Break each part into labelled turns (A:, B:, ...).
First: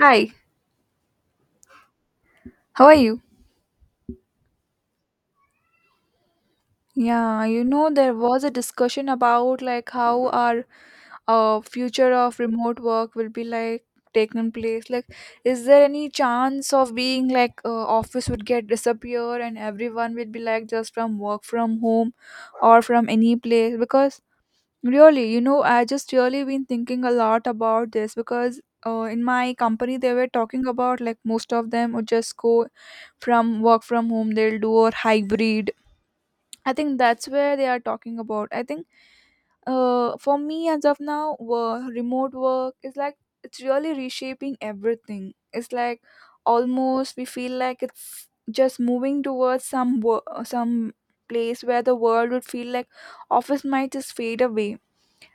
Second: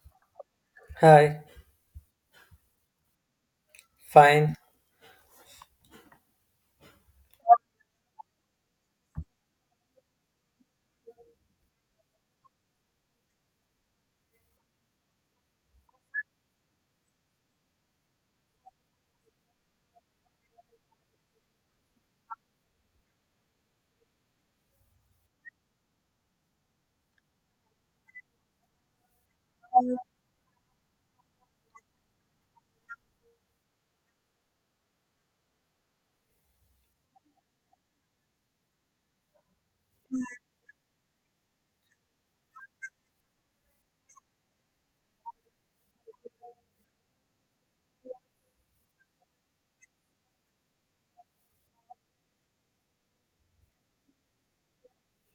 A: Hi,
B: Hi,
A: how are you?
B: fine.
A: Yeah, there was a discussion about like how our future of remote work will be like taken place. Like, is there any chance of being like office would get disappear and everyone will be like just from work from home or from any place? Because really, I just really been thinking a lot about this because in my company they were talking about like most of them would just go from work from home they'll do or hybrid I think that's where they are talking about. I think for me as of now, remote work is like it's really reshaping everything. It's like almost we feel like it's just moving towards some place where the world would feel like office might just fade away.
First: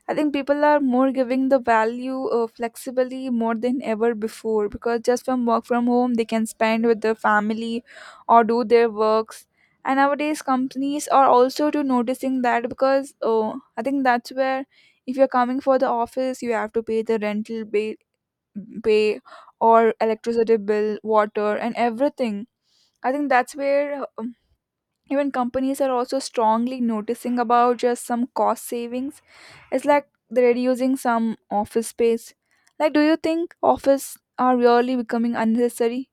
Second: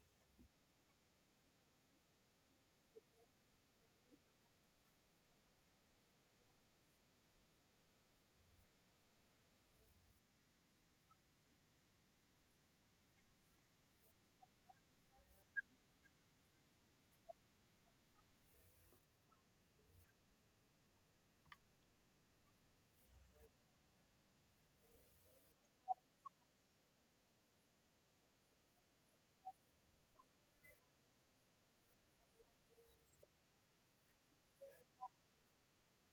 A: I think people are more giving the value of flexibility more than ever before because just from work from home they can spend with their family or do their works. And nowadays companies are also to noticing that because oh, I think that's where if you're coming for the office you have to pay the rental pay, pay or electricity bill, water and everything. I think that's where even companies are also strongly noticing about just some cost savings, it's like they're reducing some office space. Like, do you think office are really becoming unnecessary?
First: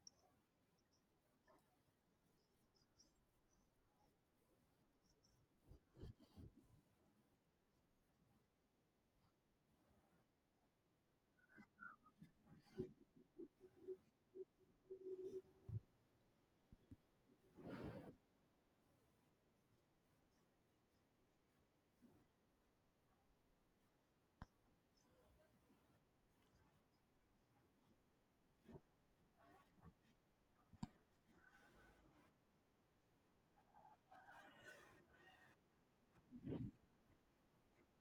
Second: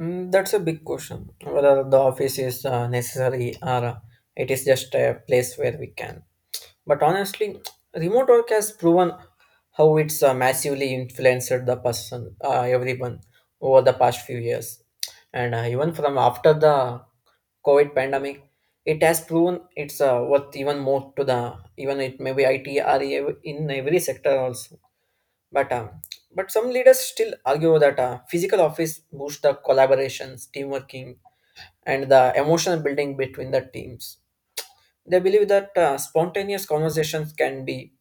B: Mm, that's a big question. Whether the office is necessary or it is just a place where we can. But honestly, remote work has proven how it's massively influenced the person, everyone, over the past few years. And even from after the COVID pandemic, it has proven it's worth even more to the even it may be IT or in every sector also. But um, but some leaders still argue that physical office boosts the collaborations, teamworking, and the emotional building between the teams. They believe that spontaneous conversations can be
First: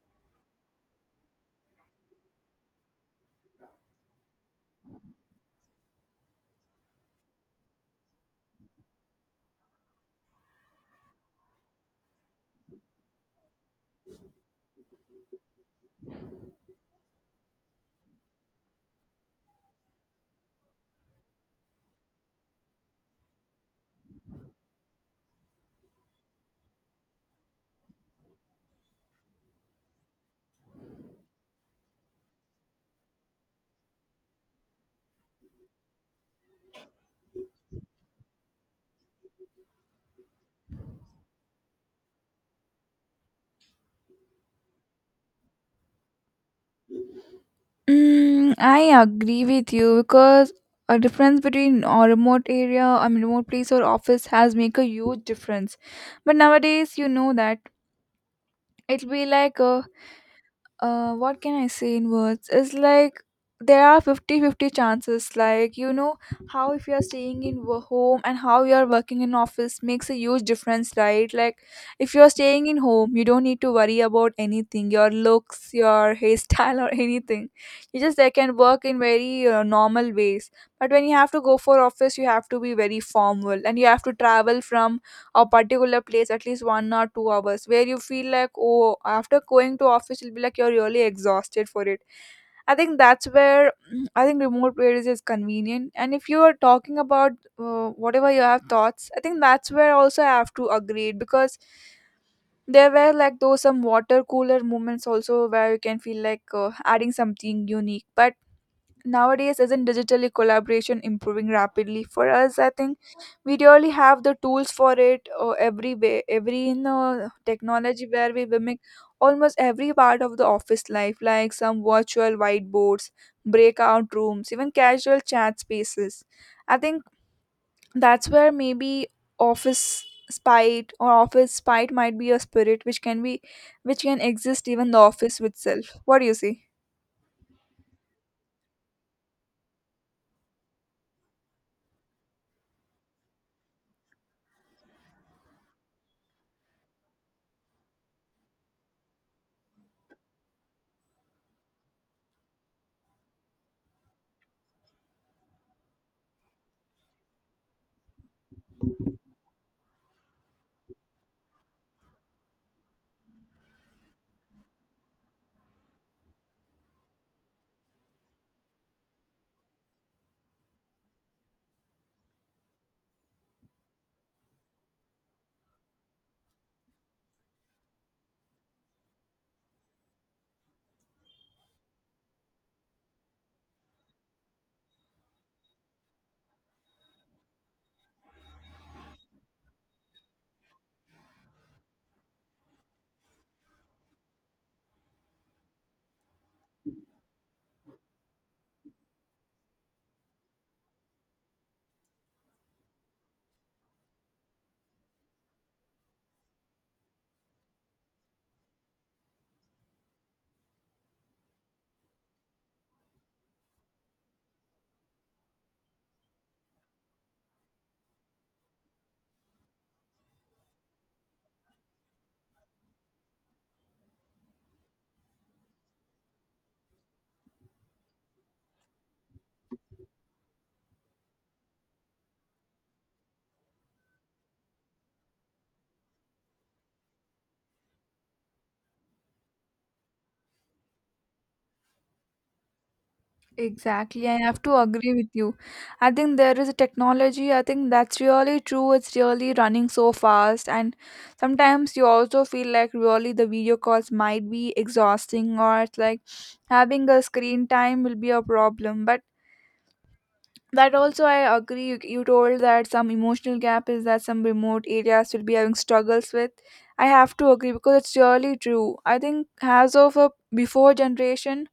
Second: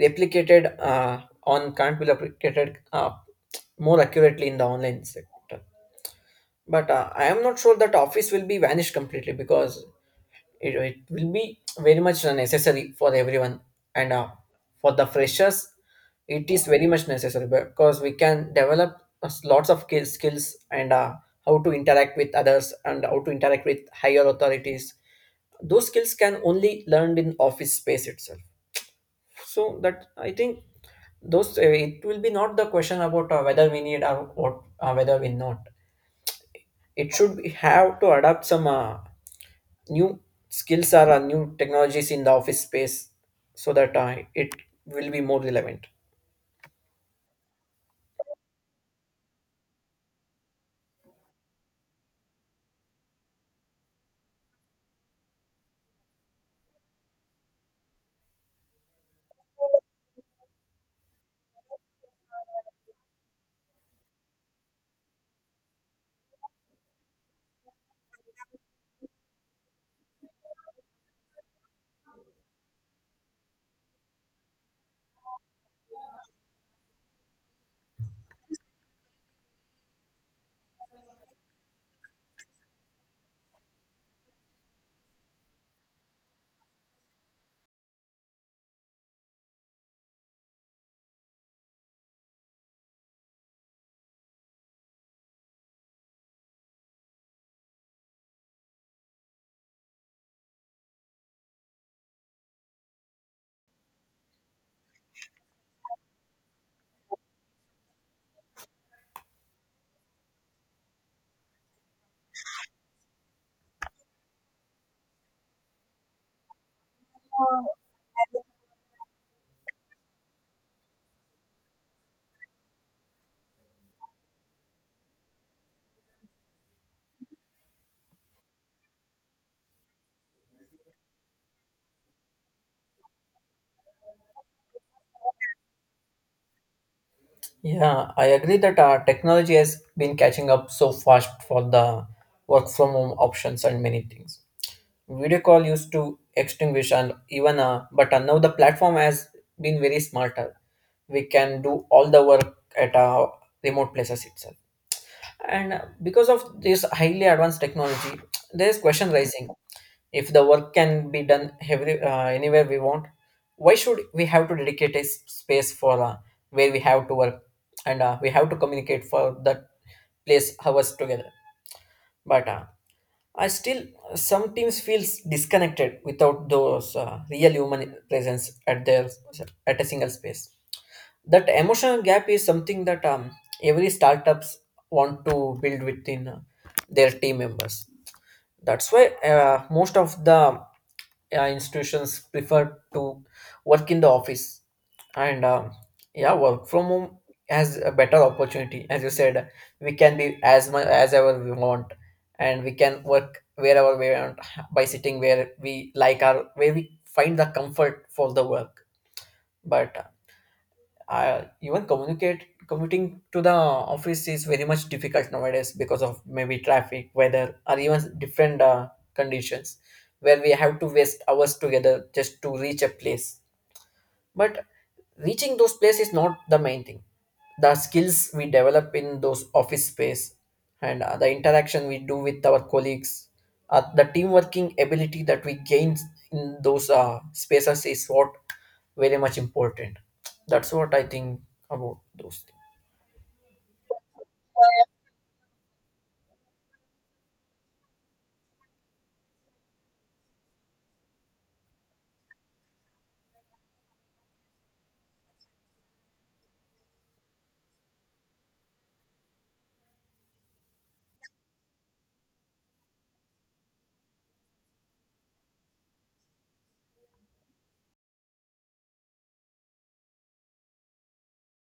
B: replicated on can't be replicated more accurately in the online sector. But I am not sure that office will be vanished completely because it will be very much necessary for everyone and for the freshers it is very much necessary because we can develop us lots of skills and how to interact with others and how to interact with higher authorities, those skills can only learned in office space itself. So that I think those it will be not the question about whether we need or what whether we not, it have to adapt some new skills are new technologies in the office space, so that it will be more relevant.
A: Mm, I agree with you because a difference between a remote area, I mean, remote place or office has make a huge difference. But nowadays, you know that it'll be like a what can I say in words? Is like there are fifty-fifty chances. Like, you know, how if you're staying in home and how you're working in office makes a huge difference, right? Like, if you're staying in home, you don't need to worry about anything, your looks, your hairstyle, or anything. You just like, can work in very normal ways. But when you have to go for office, you have to be very formal and you have to travel from a particular place at least 1 or 2 hours where you feel like oh after going to office you'll be like you're really exhausted for it. I think that's where mm, I think remote areas is convenient. And if you are talking about whatever you have thoughts, I think that's where also I have to agree it, because there were like those some water cooler moments also where you can feel like adding something unique. But nowadays isn't digitally collaboration improving rapidly for us? I think we really have the tools for it, every way, every technology where we mimic almost every part of the office life like some virtual whiteboards, breakout rooms, even casual chat spaces. I think that's where maybe office spite or office spite might be a spirit which can be which can exist even the office itself. What do you see?
B: Yeah, I agree that technology has been catching up so fast for the work from home options and many things. Video call used to extinguish and even but now the platform has been very smarter. We can do all the work at our remote places itself, and because of this highly advanced technology there is question rising. If the work can be done anywhere we want, why should we have to dedicate a space for where we have to work and we have to communicate for that place hours together? But I still, some teams feels disconnected without those real human presence at their at a single space. That emotional gap is something that every startups want to build within their team members. That's why most of the, yeah, institutions prefer to work in the office. And um, yeah work from home has a better opportunity. As you said, we can be as much as ever we want and we can work wherever we want, by sitting where we like our where we find the comfort for the work. But even communicate commuting to the office is very much difficult nowadays because of maybe traffic, weather, or even different conditions where we have to waste hours together just to reach a place. But reaching those places is not the main thing. The skills we develop in those office space and the interaction we do with our colleagues, the team working ability that we gain in those spaces is what very much important. That's what I think about those things.
A: Exactly, I have to agree with you. I think there is a technology, I think that's really true. It's really running so fast, and sometimes you also feel like really the video calls might be exhausting, or it's like having a screen time will be a problem. But that also, I agree. You told that some emotional gap is that some remote areas will be having struggles with. I have to agree because it's really true. I think as of a before generation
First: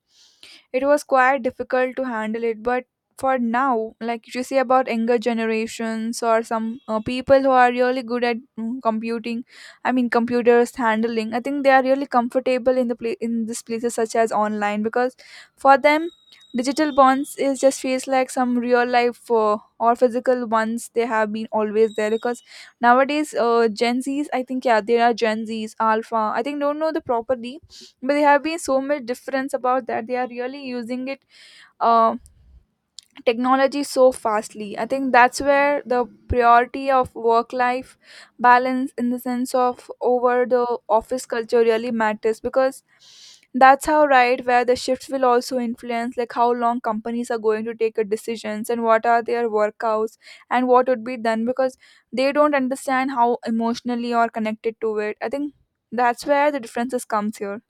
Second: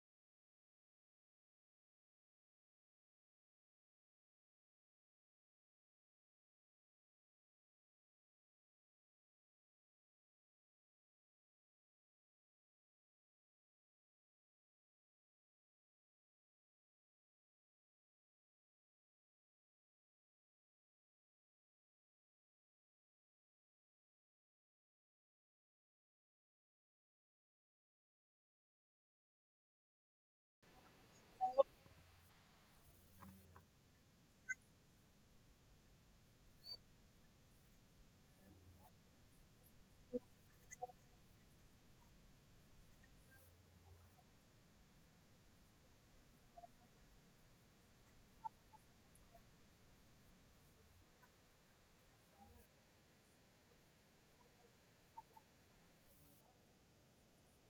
A: it was quite difficult to handle it, but for now like if you see about younger generations or some people who are really good at computing, I mean computers handling, I think they are really comfortable in the in these places such as online because for them digital bonds is just feels like some real life or physical ones they have been always there because nowadays Gen Z's, I think, yeah there are Gen Z's Alpha, I think don't know the properly, but there have been so much difference about that they are really using it uh, technology so fastly. I think that's where the priority of work life balance in the sense of over the office culture really matters because that's how right where the shifts will also influence like how long companies are going to take a decisions and what are their workouts and what would be done because they don't understand how emotionally or connected to it. I think that's where the differences comes here.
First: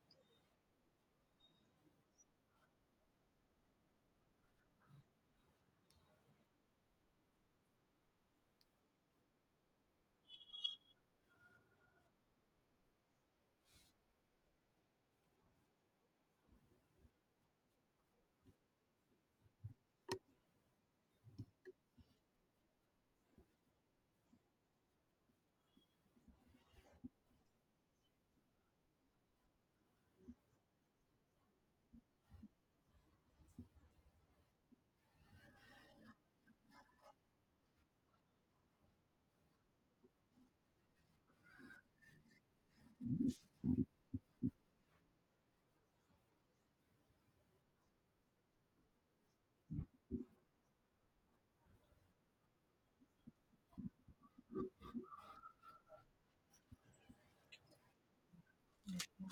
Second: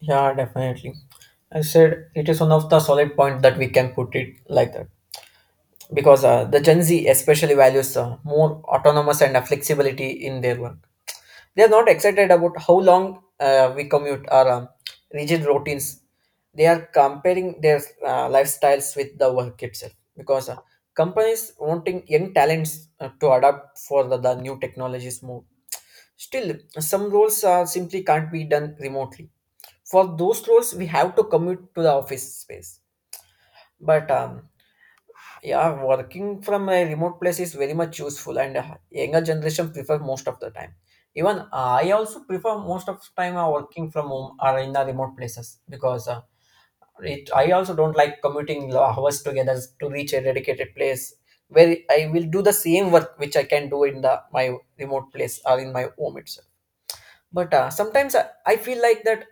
B: Yeah, definitely. I said it is one of the solid point that we can put it like that, because the Gen Z especially values more autonomous and flexibility in their work. They are not excited about how long we commute or rigid routines. They are comparing their lifestyles with the work itself, because companies wanting young talents to adapt for the new technologies more. Still, some roles simply can't be done remotely. For those roles, we have to commute to the office space. But yeah, working from a remote place is very much useful, and younger generation prefer most of the time. Even I also prefer most of the time working from home or in the remote places because it. I also don't like commuting hours together to reach a dedicated place where I will do the same work which I can do in the my remote place or in my home itself. But sometimes I feel like that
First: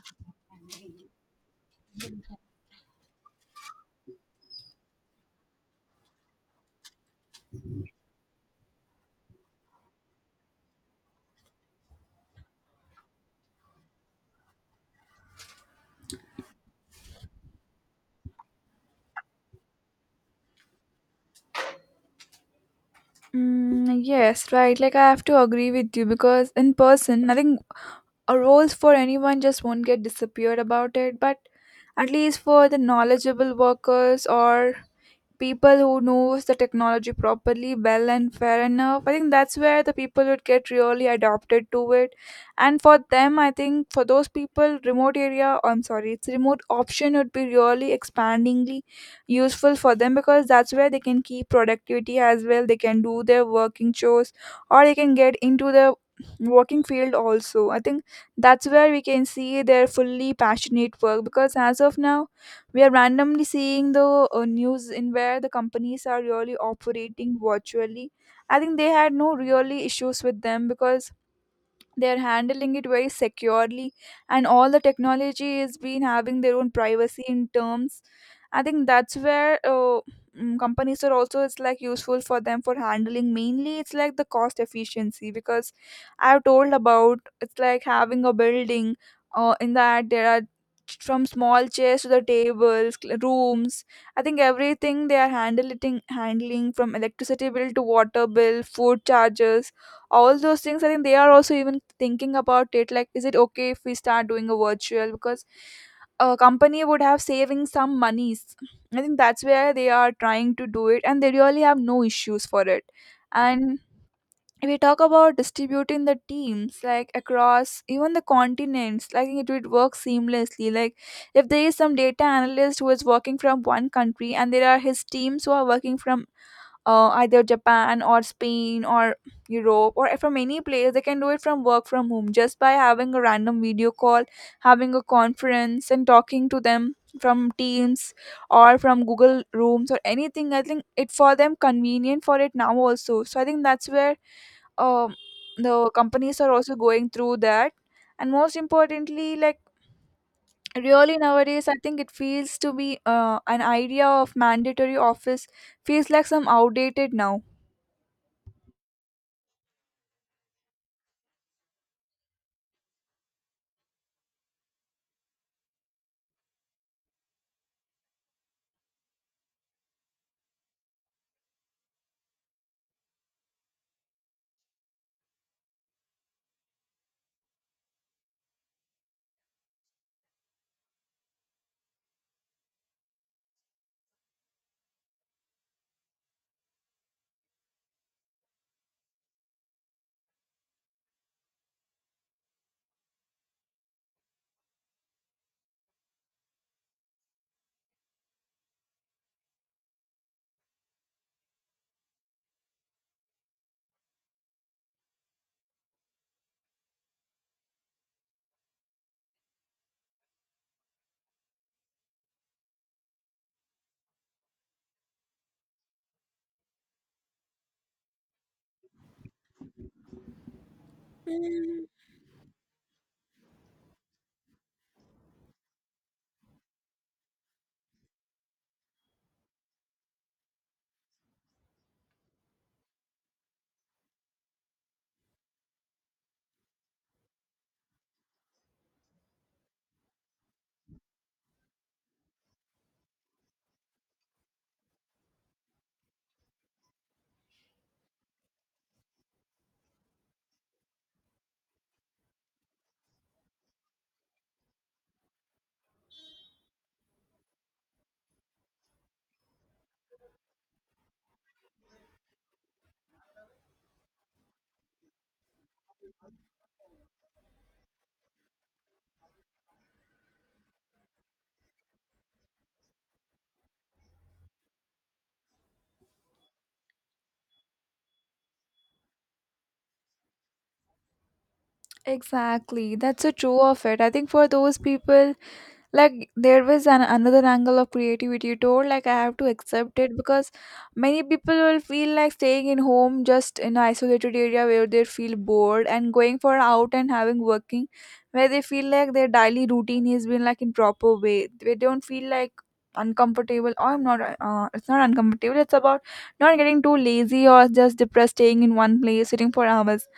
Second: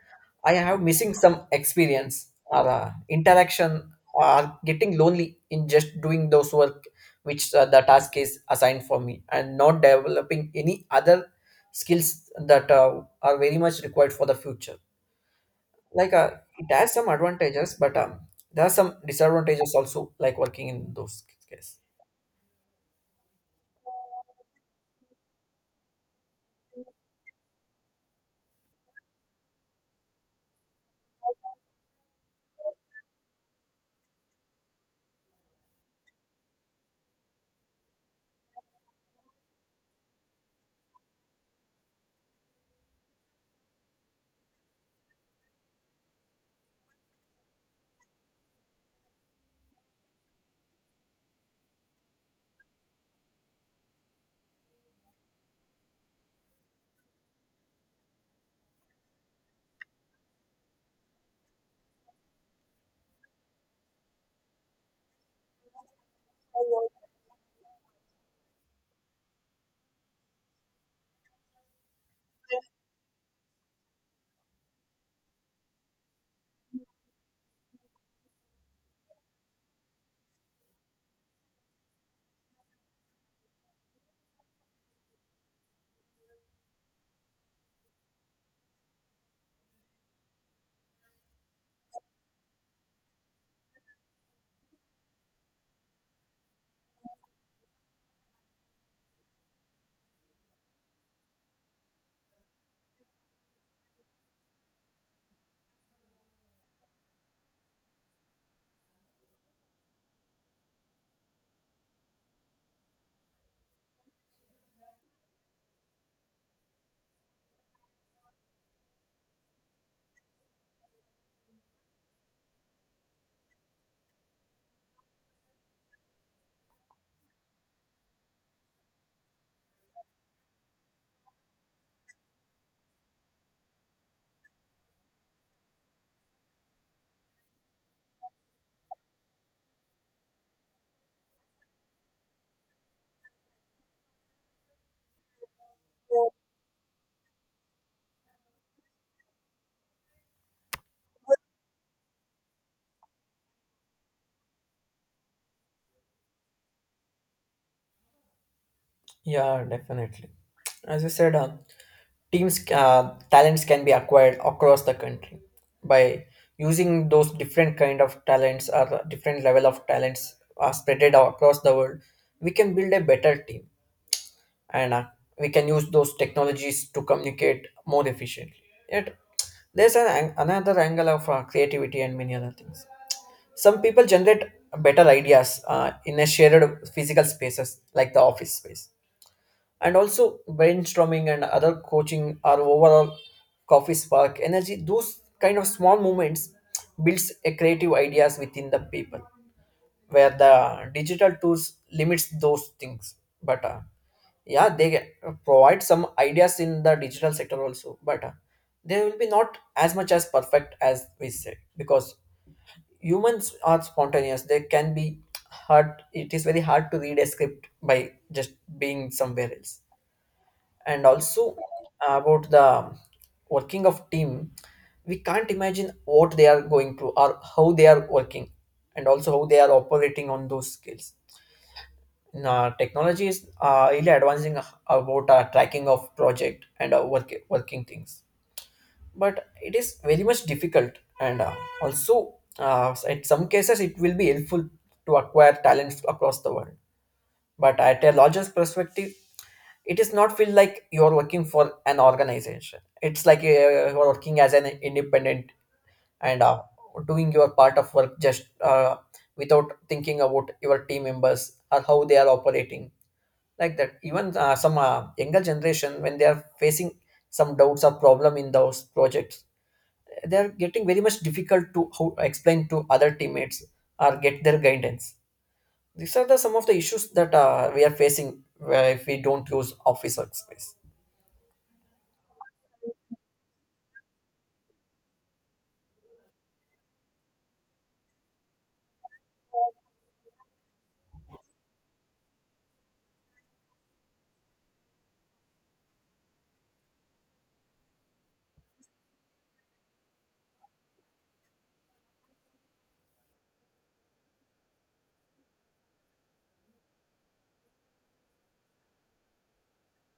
B: I have missing some experience or interaction or getting lonely in just doing those work which the task is assigned for me, and not developing any other skills that are very much required for the future. like uh, it has some advantages, but there are some disadvantages also, like working in those cases.
A: Mm, yes, right. Like I have to agree with you because in person, nothing A roles for anyone just won't get disappeared about it. But at least for the knowledgeable workers or people who knows the technology properly well and fair enough, I think that's where the people would get really adopted to it. And for them, I think for those people, remote area, I'm sorry, it's remote option would be really expandingly useful for them because that's where they can keep productivity as well, they can do their working chores or they can get into the working field also. I think that's where we can see their fully passionate work because as of now we are randomly seeing the news in where the companies are really operating virtually. I think they had no really issues with them because they are handling it very securely, and all the technology is been having their own privacy in terms. I think that's where companies are also it's like useful for them for handling, mainly it's like the cost efficiency because I've told about it's like having a building in that there are from small chairs to the tables rooms. I think everything they are handling from electricity bill to water bill, food charges, all those things. I think they are also even thinking about it like is it okay if we start doing a virtual because a company would have saving some monies. I think that's where they are trying to do it and they really have no issues for it. And if we talk about distributing the teams like across even the continents, like it would work seamlessly. Like, if there is some data analyst who is working from one country and there are his teams who are working from either Japan or Spain or Europe or from any place. They can do it from work from home just by having a random video call, having a conference, and talking to them from Teams or from Google Rooms or anything. I think it for them convenient for it now also. So I think that's where um, the companies are also going through that, and most importantly, like really nowadays I think it feels to be an idea of mandatory office feels like some outdated now.
B: Yeah, definitely. As you said, teams talents can be acquired across the country by using those different kind of talents or the different level of talents are spread out across the world. We can build a better team, and we can use those technologies to communicate more efficiently. Yet, there's another angle of creativity and many other things. Some people generate better ideas in a shared physical spaces like the office space, and also brainstorming and other coaching our overall coffee spark energy, those kind of small moments builds a creative ideas within the people, where the digital tools limits those things. But yeah they get- provide some ideas in the digital sector also, but they will be not as much as perfect as we say, because humans are spontaneous. They can be hard. It is very hard to read a script by just being somewhere else. And also about the working of team, we can't imagine what they are going through or how they are working, and also how they are operating on those skills. Now, technology is really advancing about tracking of project and working things, but it is very much difficult. And also in some cases it will be helpful to acquire talents across the world, but at a larger perspective, it is not feel like you're working for an organization. It's like you're working as an independent, and doing your part of work just without thinking about your team members or how they are operating, like that. Even some younger generation, when they are facing some doubts or problem in those projects, they are getting very much difficult to explain to other teammates or get their guidance. These are the some of the issues that we are facing, where if we don't use office workspace.
A: Exactly. That's so true of it. I think for those people, like there was an another angle of creativity you told, like I have to accept it because many people will feel like staying in home just in an isolated area where they feel bored and going for out and having working where they feel like their daily routine has been like in proper way, they don't feel like uncomfortable, or I'm not it's not uncomfortable, it's about not getting too lazy or just depressed staying in one place sitting for hours.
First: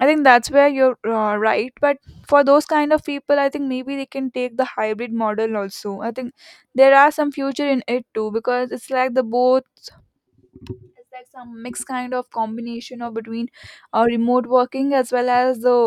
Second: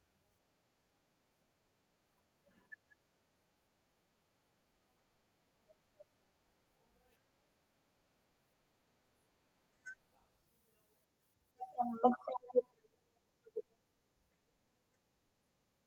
A: I think that's where you're right. But for those kind of people, I think maybe they can take the hybrid model also. I think there are some future in it too because it's like the both, it's like some mixed kind of combination of between remote working as well as the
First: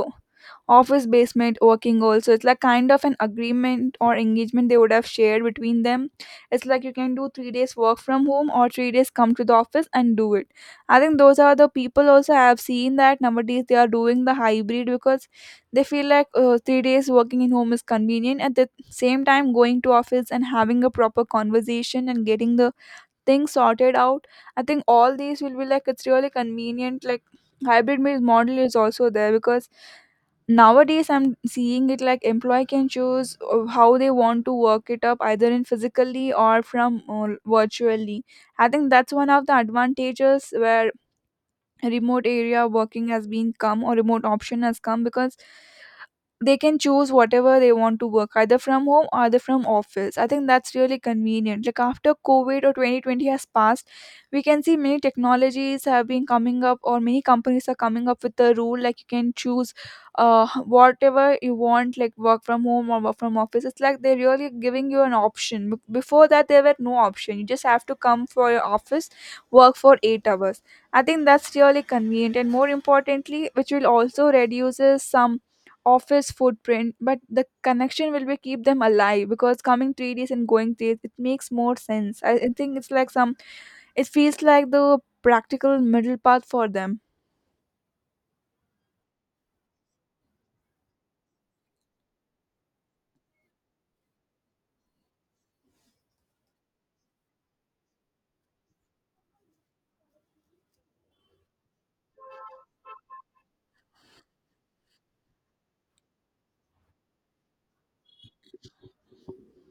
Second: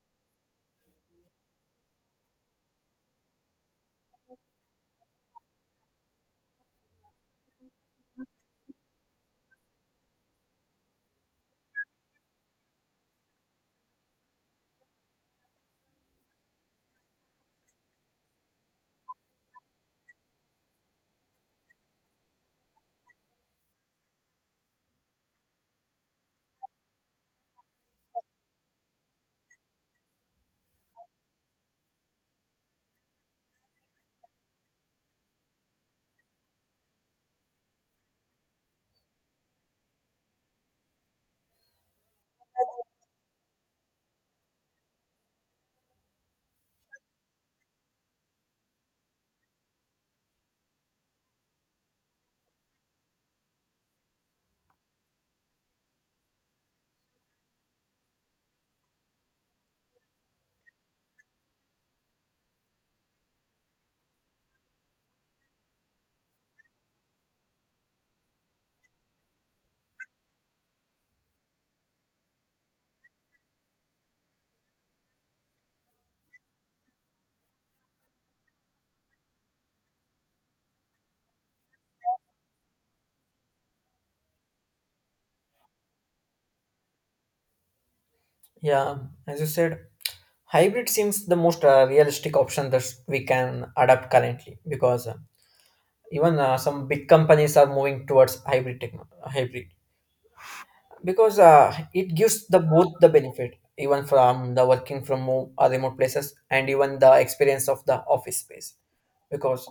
A: office basement working also. It's like kind of an agreement or engagement they would have shared between them. It's like you can do 3 days work from home or 3 days come to the office and do it. I think those are the people also I have seen that nowadays they are doing the hybrid because they feel like 3 days working in home is convenient at the same time going to office and having a proper conversation and getting the things sorted out. I think all these will be like it's really convenient. Like, hybrid means model is also there because nowadays I'm seeing it like employee can choose how they want to work it up either in physically or from virtually. I think that's one of the advantages where remote area working has been come or remote option has come because they can choose whatever they want to work either from home or either from office. I think that's really convenient like after COVID or 2020 has passed we can see many technologies have been coming up or many companies are coming up with the rule like you can choose uh whatever you want like work from home or work from office. It's like they're really giving you an option. Before that there were no option, you just have to come for your office, work for 8 hours. I think that's really convenient, and more importantly which will also reduces some office footprint, but the connection will be keep them alive because coming 3 days and going 3 days, it makes more sense. I think it's like some, it feels like the practical middle path for them.
B: Yeah, as you said, hybrid seems the most realistic option that we can adapt currently, because even some big companies are moving towards hybrid, because it gives the both the benefit, even from the working from home or remote places and even the experience of the office space. Because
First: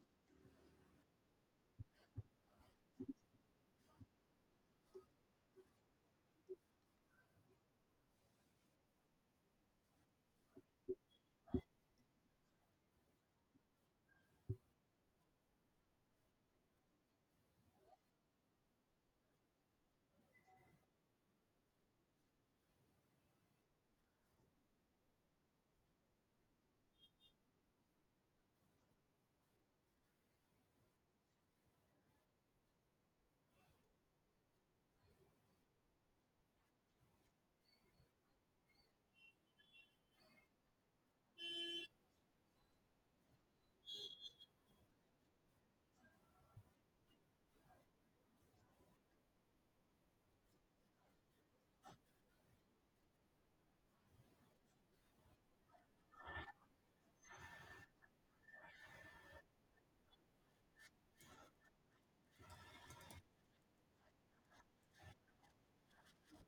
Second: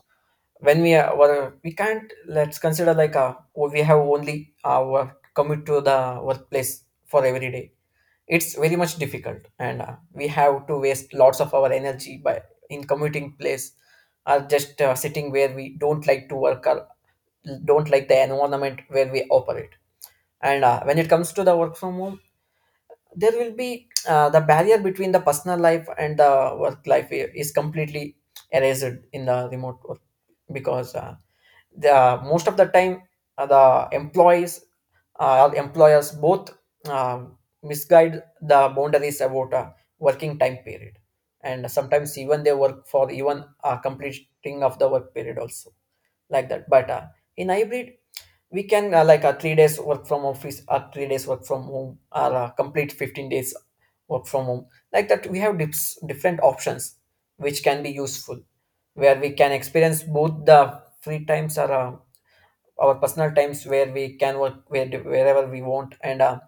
B: when we are well, we can't, let's consider like we have only our commute to the workplace for every day, it's very much difficult and we have to waste lots of our energy by in commuting place, or just sitting where we don't like to work or don't like the environment where we operate. And when it comes to the work from home, there will be the barrier between the personal life and the work life is completely erased in the remote work, because the most of the time, the employees employers both misguide the boundaries about a working time period, and sometimes even they work for even completing of the work period also, like that. But in hybrid we can like a 3 days work from office or 3 days work from home, or complete 15 days work from home. Like that we have different options which can be useful, where we can experience both the free times or our personal times where we can work wherever we want. And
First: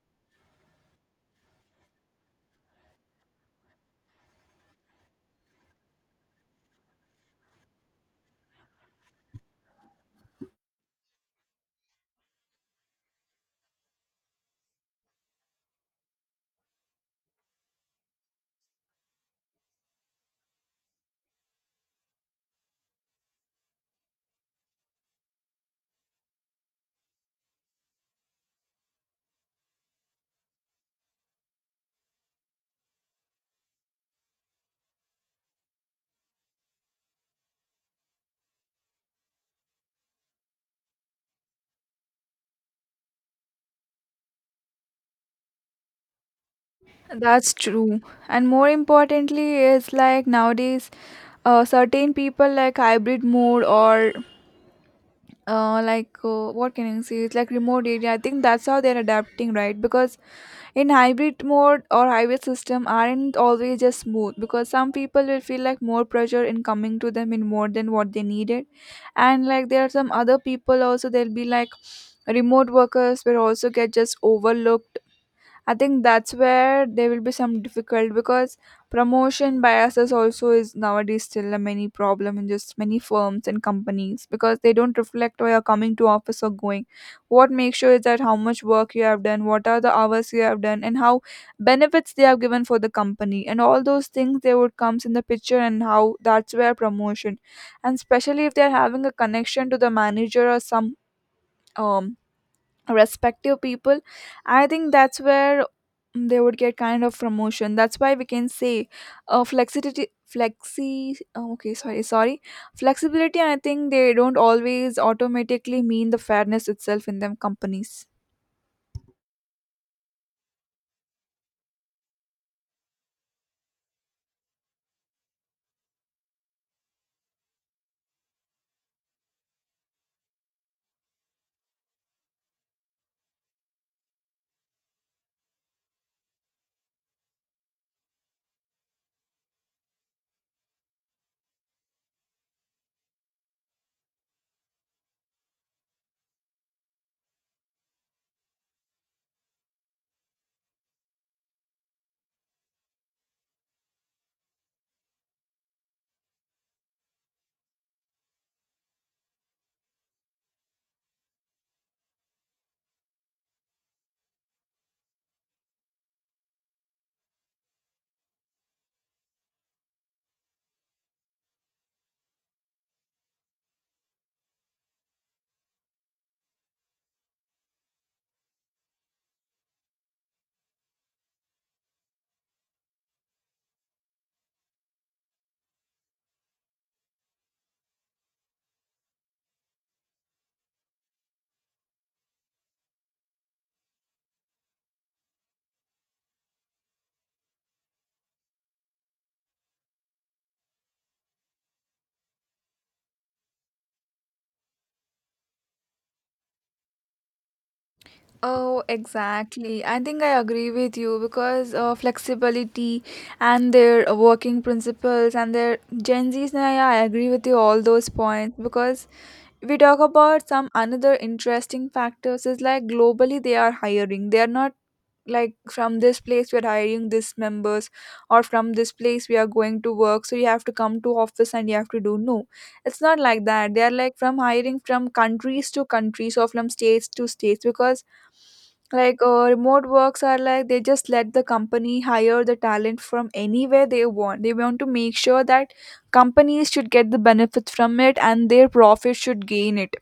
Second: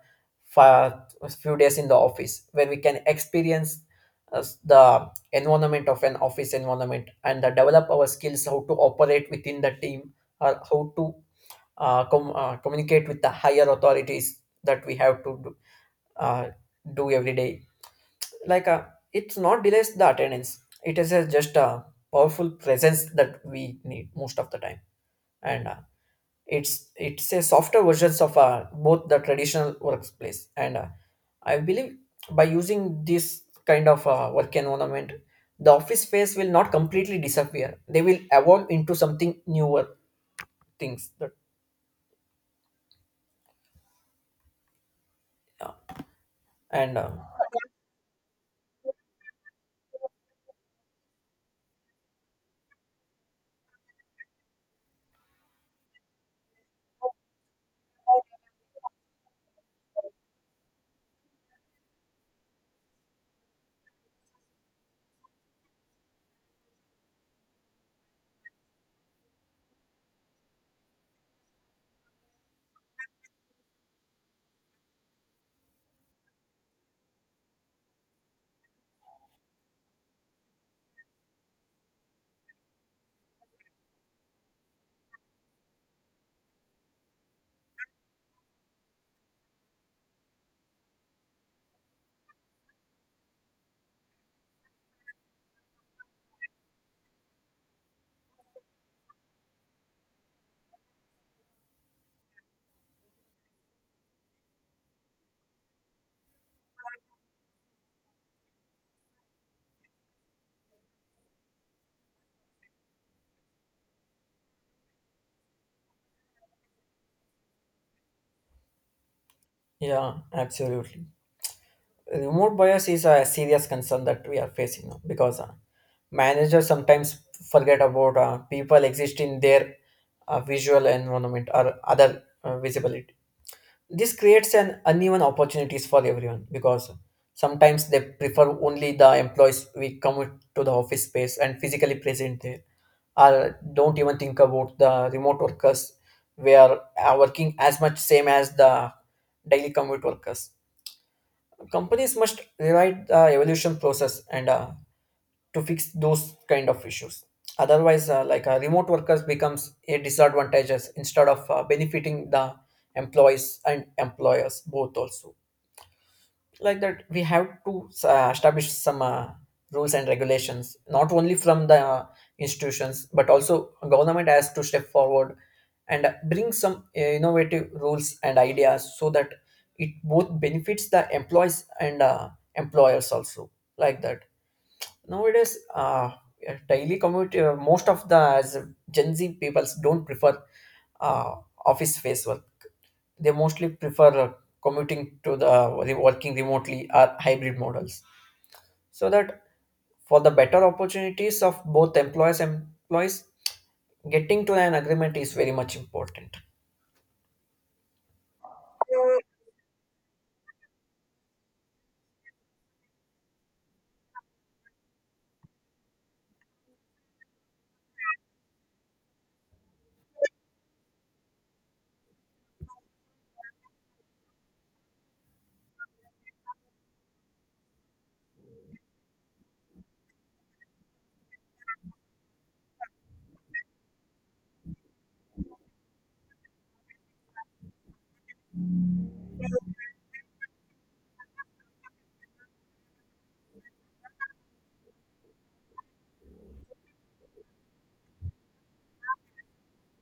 B: for a few days in the office where we can experience the environment of an office environment, and develop our skills how to operate within the team, or how to communicate with the higher authorities that we have to do, uh, do every day. Like it's not delays the attendance, it is a, just a powerful presence that we need most of the time. And it's a softer versions of both the traditional workplace, and I believe by using this kind of work environment, the office space will not completely disappear. They will evolve into something newer things that, and
A: That's true. And more importantly is like nowadays, certain people like hybrid mode or what can I say? It's like remote area. I think that's how they're adapting, right? Because in hybrid mode or hybrid system aren't always just smooth, because some people will feel like more pressure in coming to them in more than what they needed, and like there are some other people also, they'll be like remote workers will also get just overlooked. I think that's where there will be some difficult, because promotion biases also is nowadays still a many problem in just many firms and companies, because they don't reflect why you're coming to office or going. What makes sure is that how much work you have done, what are the hours you have done, and how benefits they have given for the company, and all those things they would comes in the picture. And how that's where promotion, and especially if they're having a connection to the manager or some um respective people, I think that's where they would get kind of promotion. That's why we can say flexibility, flexi, oh, okay, sorry, sorry, flexibility. And I think they don't always automatically mean the fairness itself in them companies.
B: yeah, absolutely. Remote bias is a serious concern that we are facing now, because managers sometimes forget about people exist in their visual environment or other visibility. This creates an uneven opportunities for everyone, because sometimes they prefer only the employees we come to the office space and physically present there, or don't even think about the remote workers. We are working as much same as the daily commute workers. Companies must rewrite the evolution process, and To fix those kind of issues. Otherwise, remote workers becomes a disadvantages instead of benefiting the employees and employers both also. Like that, we have to establish some rules and regulations, not only from the institutions but also government has to step forward and bring some innovative rules and ideas so that it both benefits the employees and employers also, like that. Nowadays, daily commute, most of the as Gen Z peoples don't prefer uh, office space work. They mostly prefer commuting to the re- working remotely or hybrid models. So that for the better opportunities of both employers and employees, getting to an agreement is very much important.
A: Oh, exactly. I think I agree with you because flexibility and their working principles and their Gen Zs. Now, yeah, I agree with you all those points, because we talk about some another interesting factors is like globally they are hiring. They are not like from this place we are hiring this members, or from this place we are going to work so you have to come to office and you have to do. No, it's not like that. They are like from hiring from countries to countries or from states to states, because like remote works are like they just let the company hire the talent from anywhere they want. They want to make sure that companies should get the benefits from it and their profit should gain it.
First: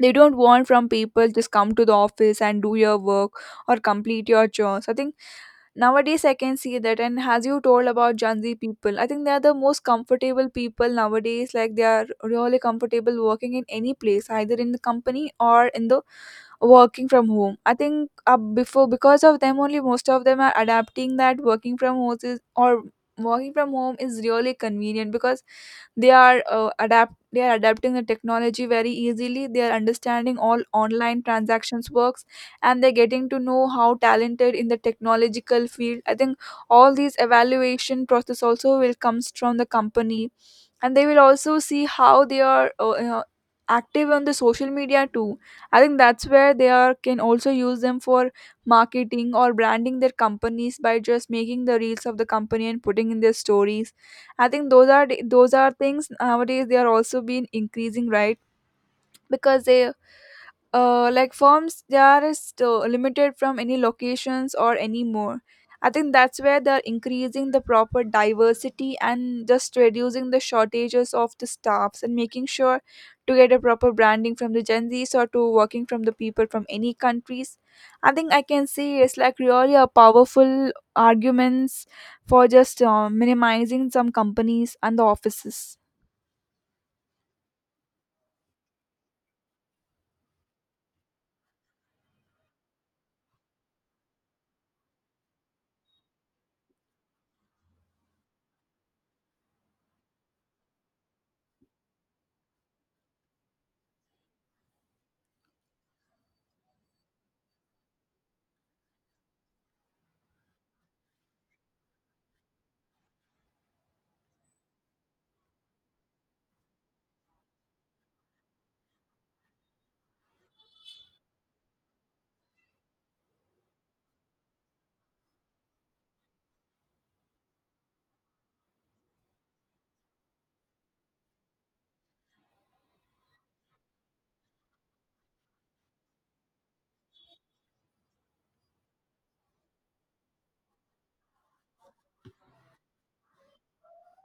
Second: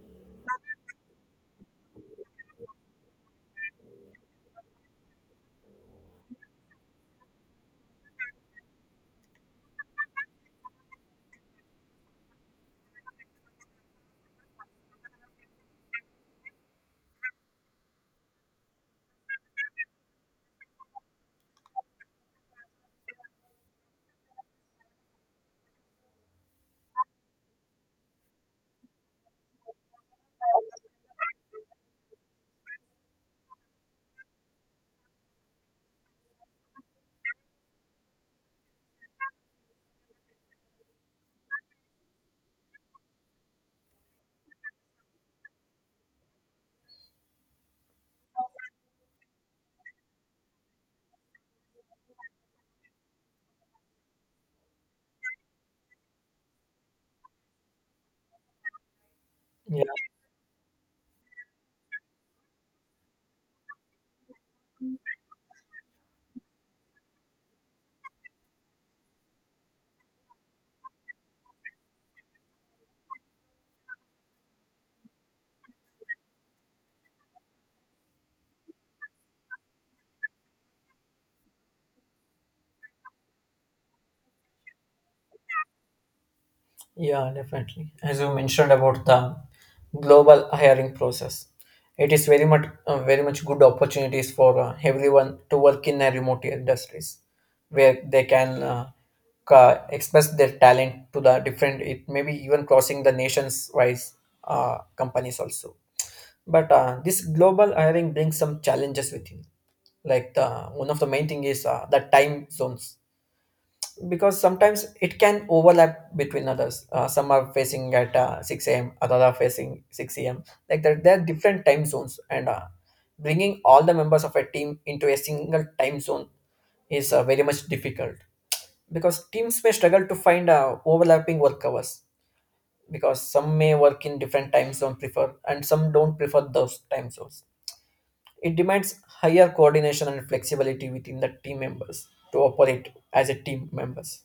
A: They don't want from people just come to the office and do your work or complete your chores, I think. Nowadays, I can see that, and as you told about Gen Z people, I think they are the most comfortable people nowadays. Like they are really comfortable working in any place, either in the company or in the working from home. I think before, because of them only, most of them are adapting that working from home is, or working from home is really convenient, because they are adapt they are adapting the technology very easily. They are understanding all online transactions works, and they're getting to know how talented in the technological field. I think all these evaluation process also will comes from the company, and they will also see how they are active on the social media too. I think that's where they are can also use them for marketing or branding their companies by just making the reels of the company and putting in their stories. I think those are things nowadays they are also been increasing, right? Because they, like firms, they are still limited from any locations or anymore. I think that's where they're increasing the proper diversity and just reducing the shortages of the staffs and making sure to get a proper branding from the Gen Z's or to working from the people from any countries. I think I can say it's like really a powerful arguments for just minimizing some companies and the offices.
B: Yeah, definitely. As you mentioned about the global hiring process, it is very much very much good opportunities for everyone to work in a remote industries where they can express their talent to the different. It maybe even crossing the nations wise companies also. But this global hiring brings some challenges with it. Like the one of the main thing is the time zones, because sometimes it can overlap between others. Some are facing at 6 a.m., others are facing 6 a.m. Like that, there are different time zones, and bringing all the members of a team into a single time zone is very much difficult because teams may struggle to find overlapping work hours, because some may work in different time zone prefer and some don't prefer those time zones. It demands higher coordination and flexibility within the team members to operate as a team members.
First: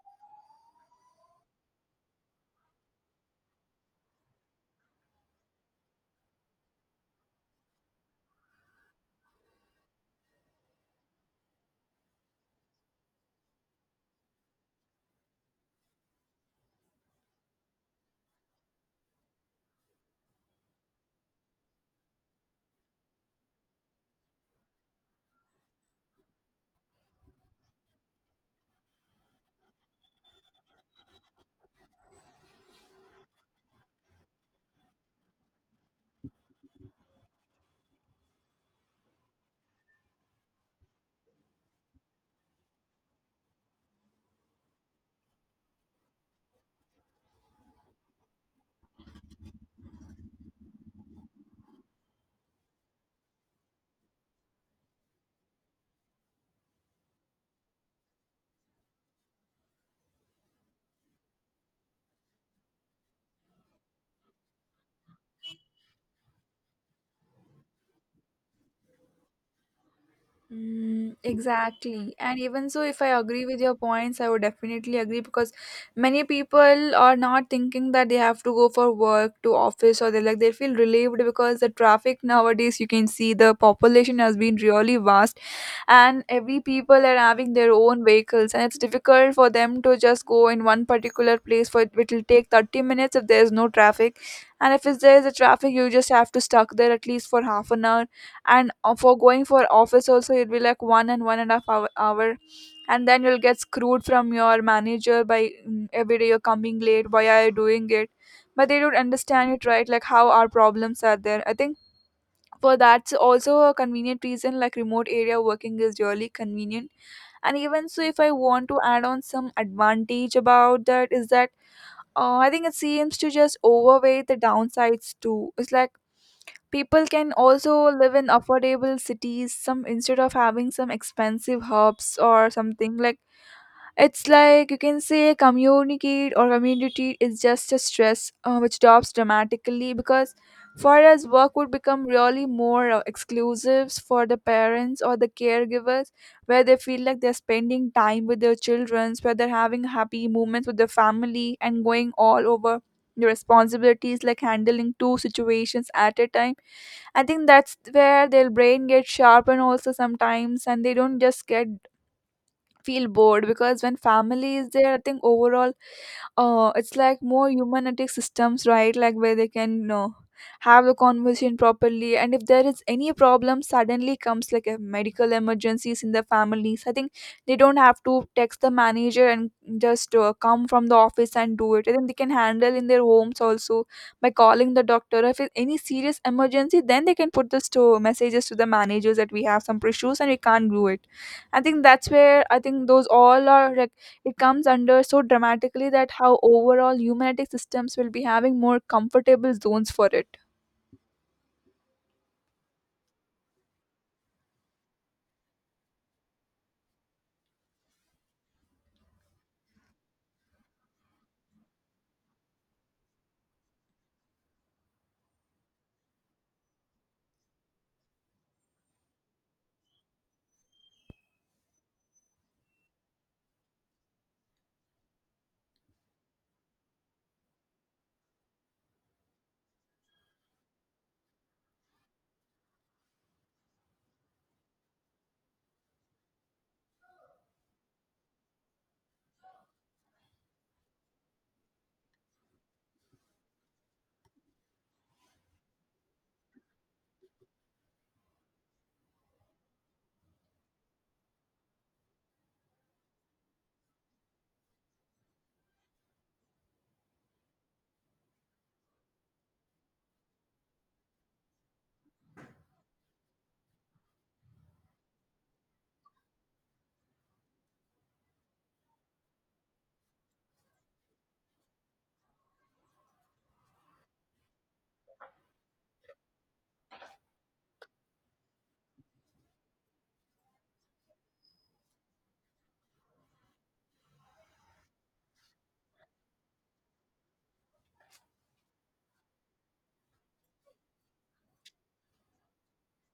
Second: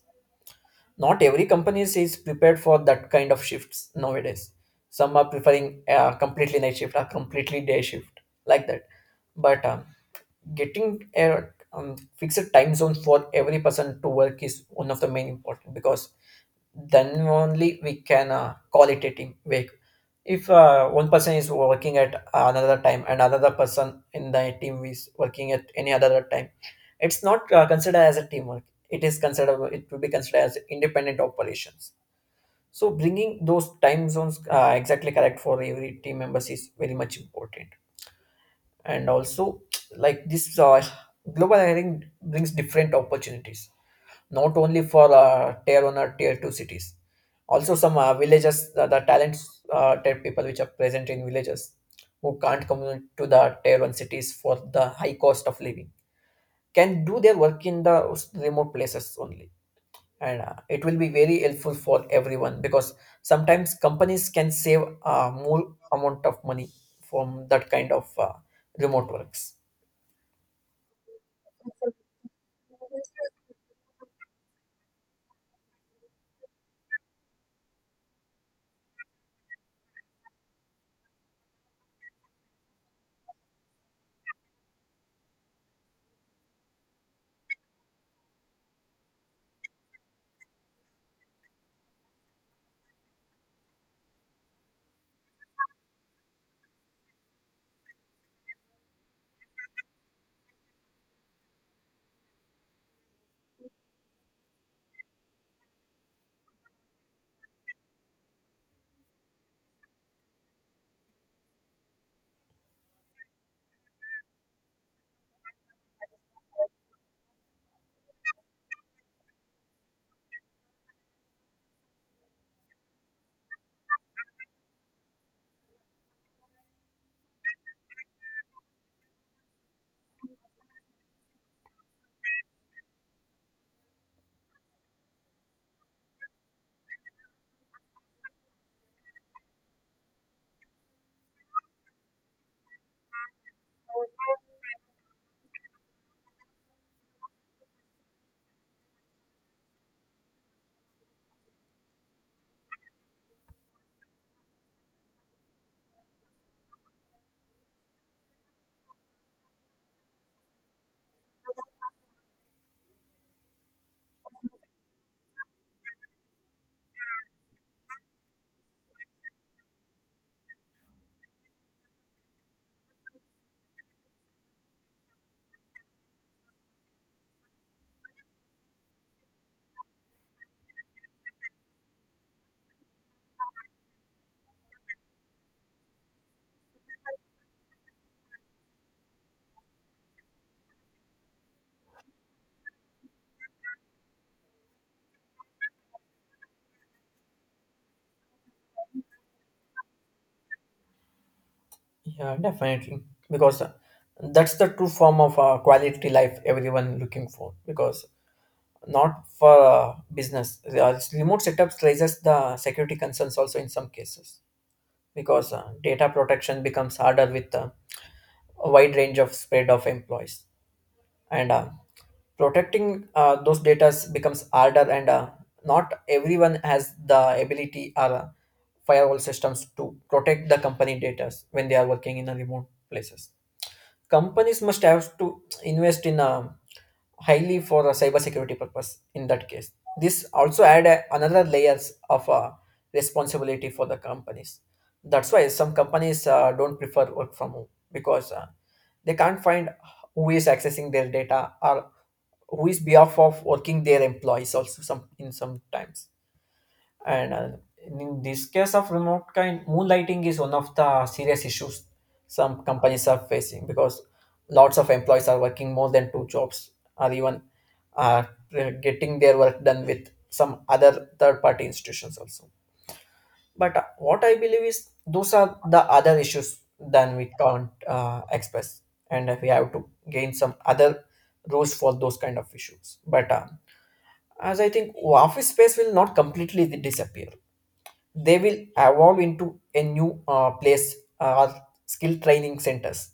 B: Not every company is prepared for that kind of shifts nowadays. Some are preferring completely night shift or completely day shift, like that. But getting a fixed time zone for every person to work is one of the main important, because then only we can call it a team work. If one person is working at another time and another person in the team is working at any other time, it's not considered as a teamwork. It will be considered as independent operations. So bringing those time zones exactly correct for every team members is very much important. And also, like this global hiring brings different opportunities, not only for tier one or tier two cities, also some villages, the talents type people which are present in villages who can't come to the tier one cities for the high cost of living, can do their work in the remote places only. And it will be very helpful for everyone because sometimes companies can save more amount of money from that kind of remote works.
A: Mm, exactly. And even so, if I agree with your points, I would definitely agree, because many people are not thinking that they have to go for work to office, or they like they feel relieved because the traffic nowadays, you can see the population has been really vast and every people are having their own vehicles, and it's difficult for them to just go in one particular place, for it will take 30 minutes if there's no traffic. And if it's- there is a traffic, you just have to stuck there at least for half an hour. And for going for office also, it'll be like one and one and a half hour, hour, and then you'll get screwed from your manager by, mm, every day you're coming late, why are you doing it? But they don't understand it, right? Like how our problems are there, I think. For that's also a convenient reason, like remote area working is really convenient. And even so, if I want to add on some advantage about that, is that I think it seems to just overweigh the downsides too. It's like people can also live in affordable cities, some, instead of having some expensive hubs or something. Like it's like you can say communicate or community is just a stress, which drops dramatically because for us work would become really more exclusives for the parents or the caregivers, where they feel like they're spending time with their children, where they're having happy moments with their family and going all over the responsibilities, like handling two situations at a time. I think that's where their brain gets sharpened also sometimes, and they don't just get feel bored because when family is there, I think overall it's like more humanistic systems, right? Like where they can, you know, have the conversation properly, and if there is any problem suddenly comes, like a medical emergencies in the families, I think they don't have to text the manager and just come from the office and do it. I think they can handle in their homes also by calling the doctor. If it's any serious emergency, then they can put the store messages to the managers that we have some issues and we can't do it. I think that's where, I think those all are, it comes under so dramatically that how overall humanetic systems will be having more comfortable zones for it.
B: Yeah, definitely. Because that's the true form of quality life everyone looking for. Because not for business, remote setups raises the security concerns also in some cases. Because data protection becomes harder with a wide range of spread of employees, and protecting those data becomes harder, and not everyone has the ability or firewall systems to protect the company data when they are working in a remote places. Companies must have to invest in a highly for a cybersecurity purpose in that case. This also add a, another layers of responsibility for the companies. That's why some companies don't prefer work from home, because they can't find who is accessing their data or who is behalf of working their employees also some in some times. And in this case of remote kind, moonlighting is one of the serious issues some companies are facing, because lots of employees are working more than two jobs, or even uh, getting their work done with some other third party institutions also. But what I believe is those are the other issues than we can't express, and we have to gain some other rules for those kind of issues. But as I think, office space will not completely disappear. They will evolve into a new place or skill training centers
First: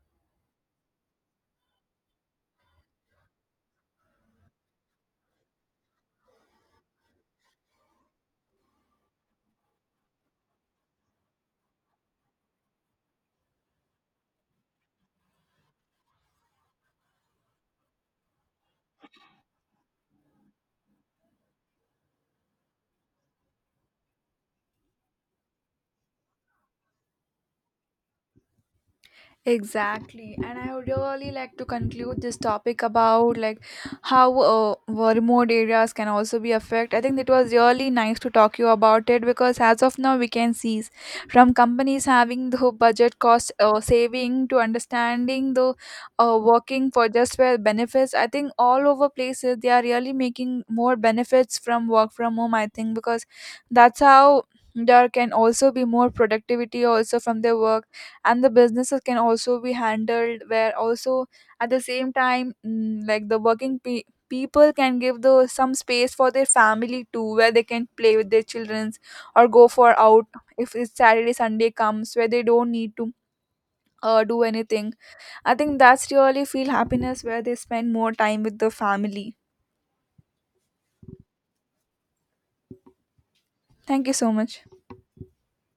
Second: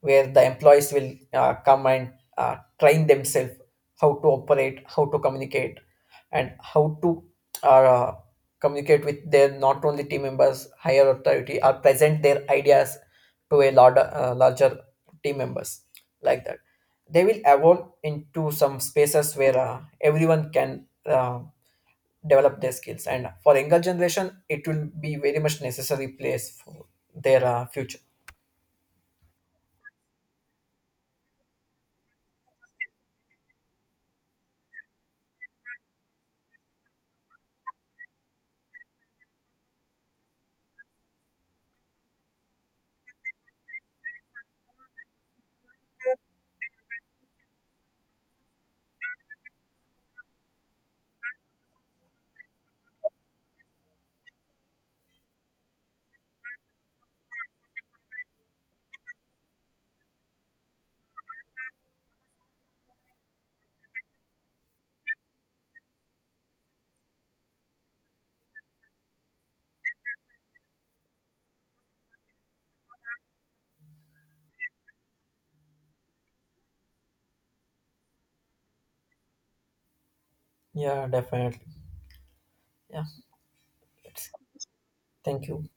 B: where the employees will come and train themselves how to operate, how to communicate, and how to uh, communicate with their not only team members, higher authority, or present their ideas to a larger, larger team members, like that. They will evolve into some spaces where everyone can develop their skills, and for younger generation it will be very much necessary place for their future.
A: Exactly, and I would really like to conclude this topic about like how were remote areas can also be affected. I think it was really nice to talk you about it, because as of now we can see from companies having the budget cost saving to understanding the working for just where benefits. I think all over places they are really making more benefits from work from home. I think because that's how there can also be more productivity also from their work, and the businesses can also be handled where also at the same time, mm, like the people can give the some space for their family too, where they can play with their childrens or go for out if it's Saturday Sunday comes where they don't need to do anything. I think that's really feel happiness where they spend more time with the family.
B: Yeah, definitely. Yeah.
A: Thank you
B: it's,
A: so much.
B: Thank you.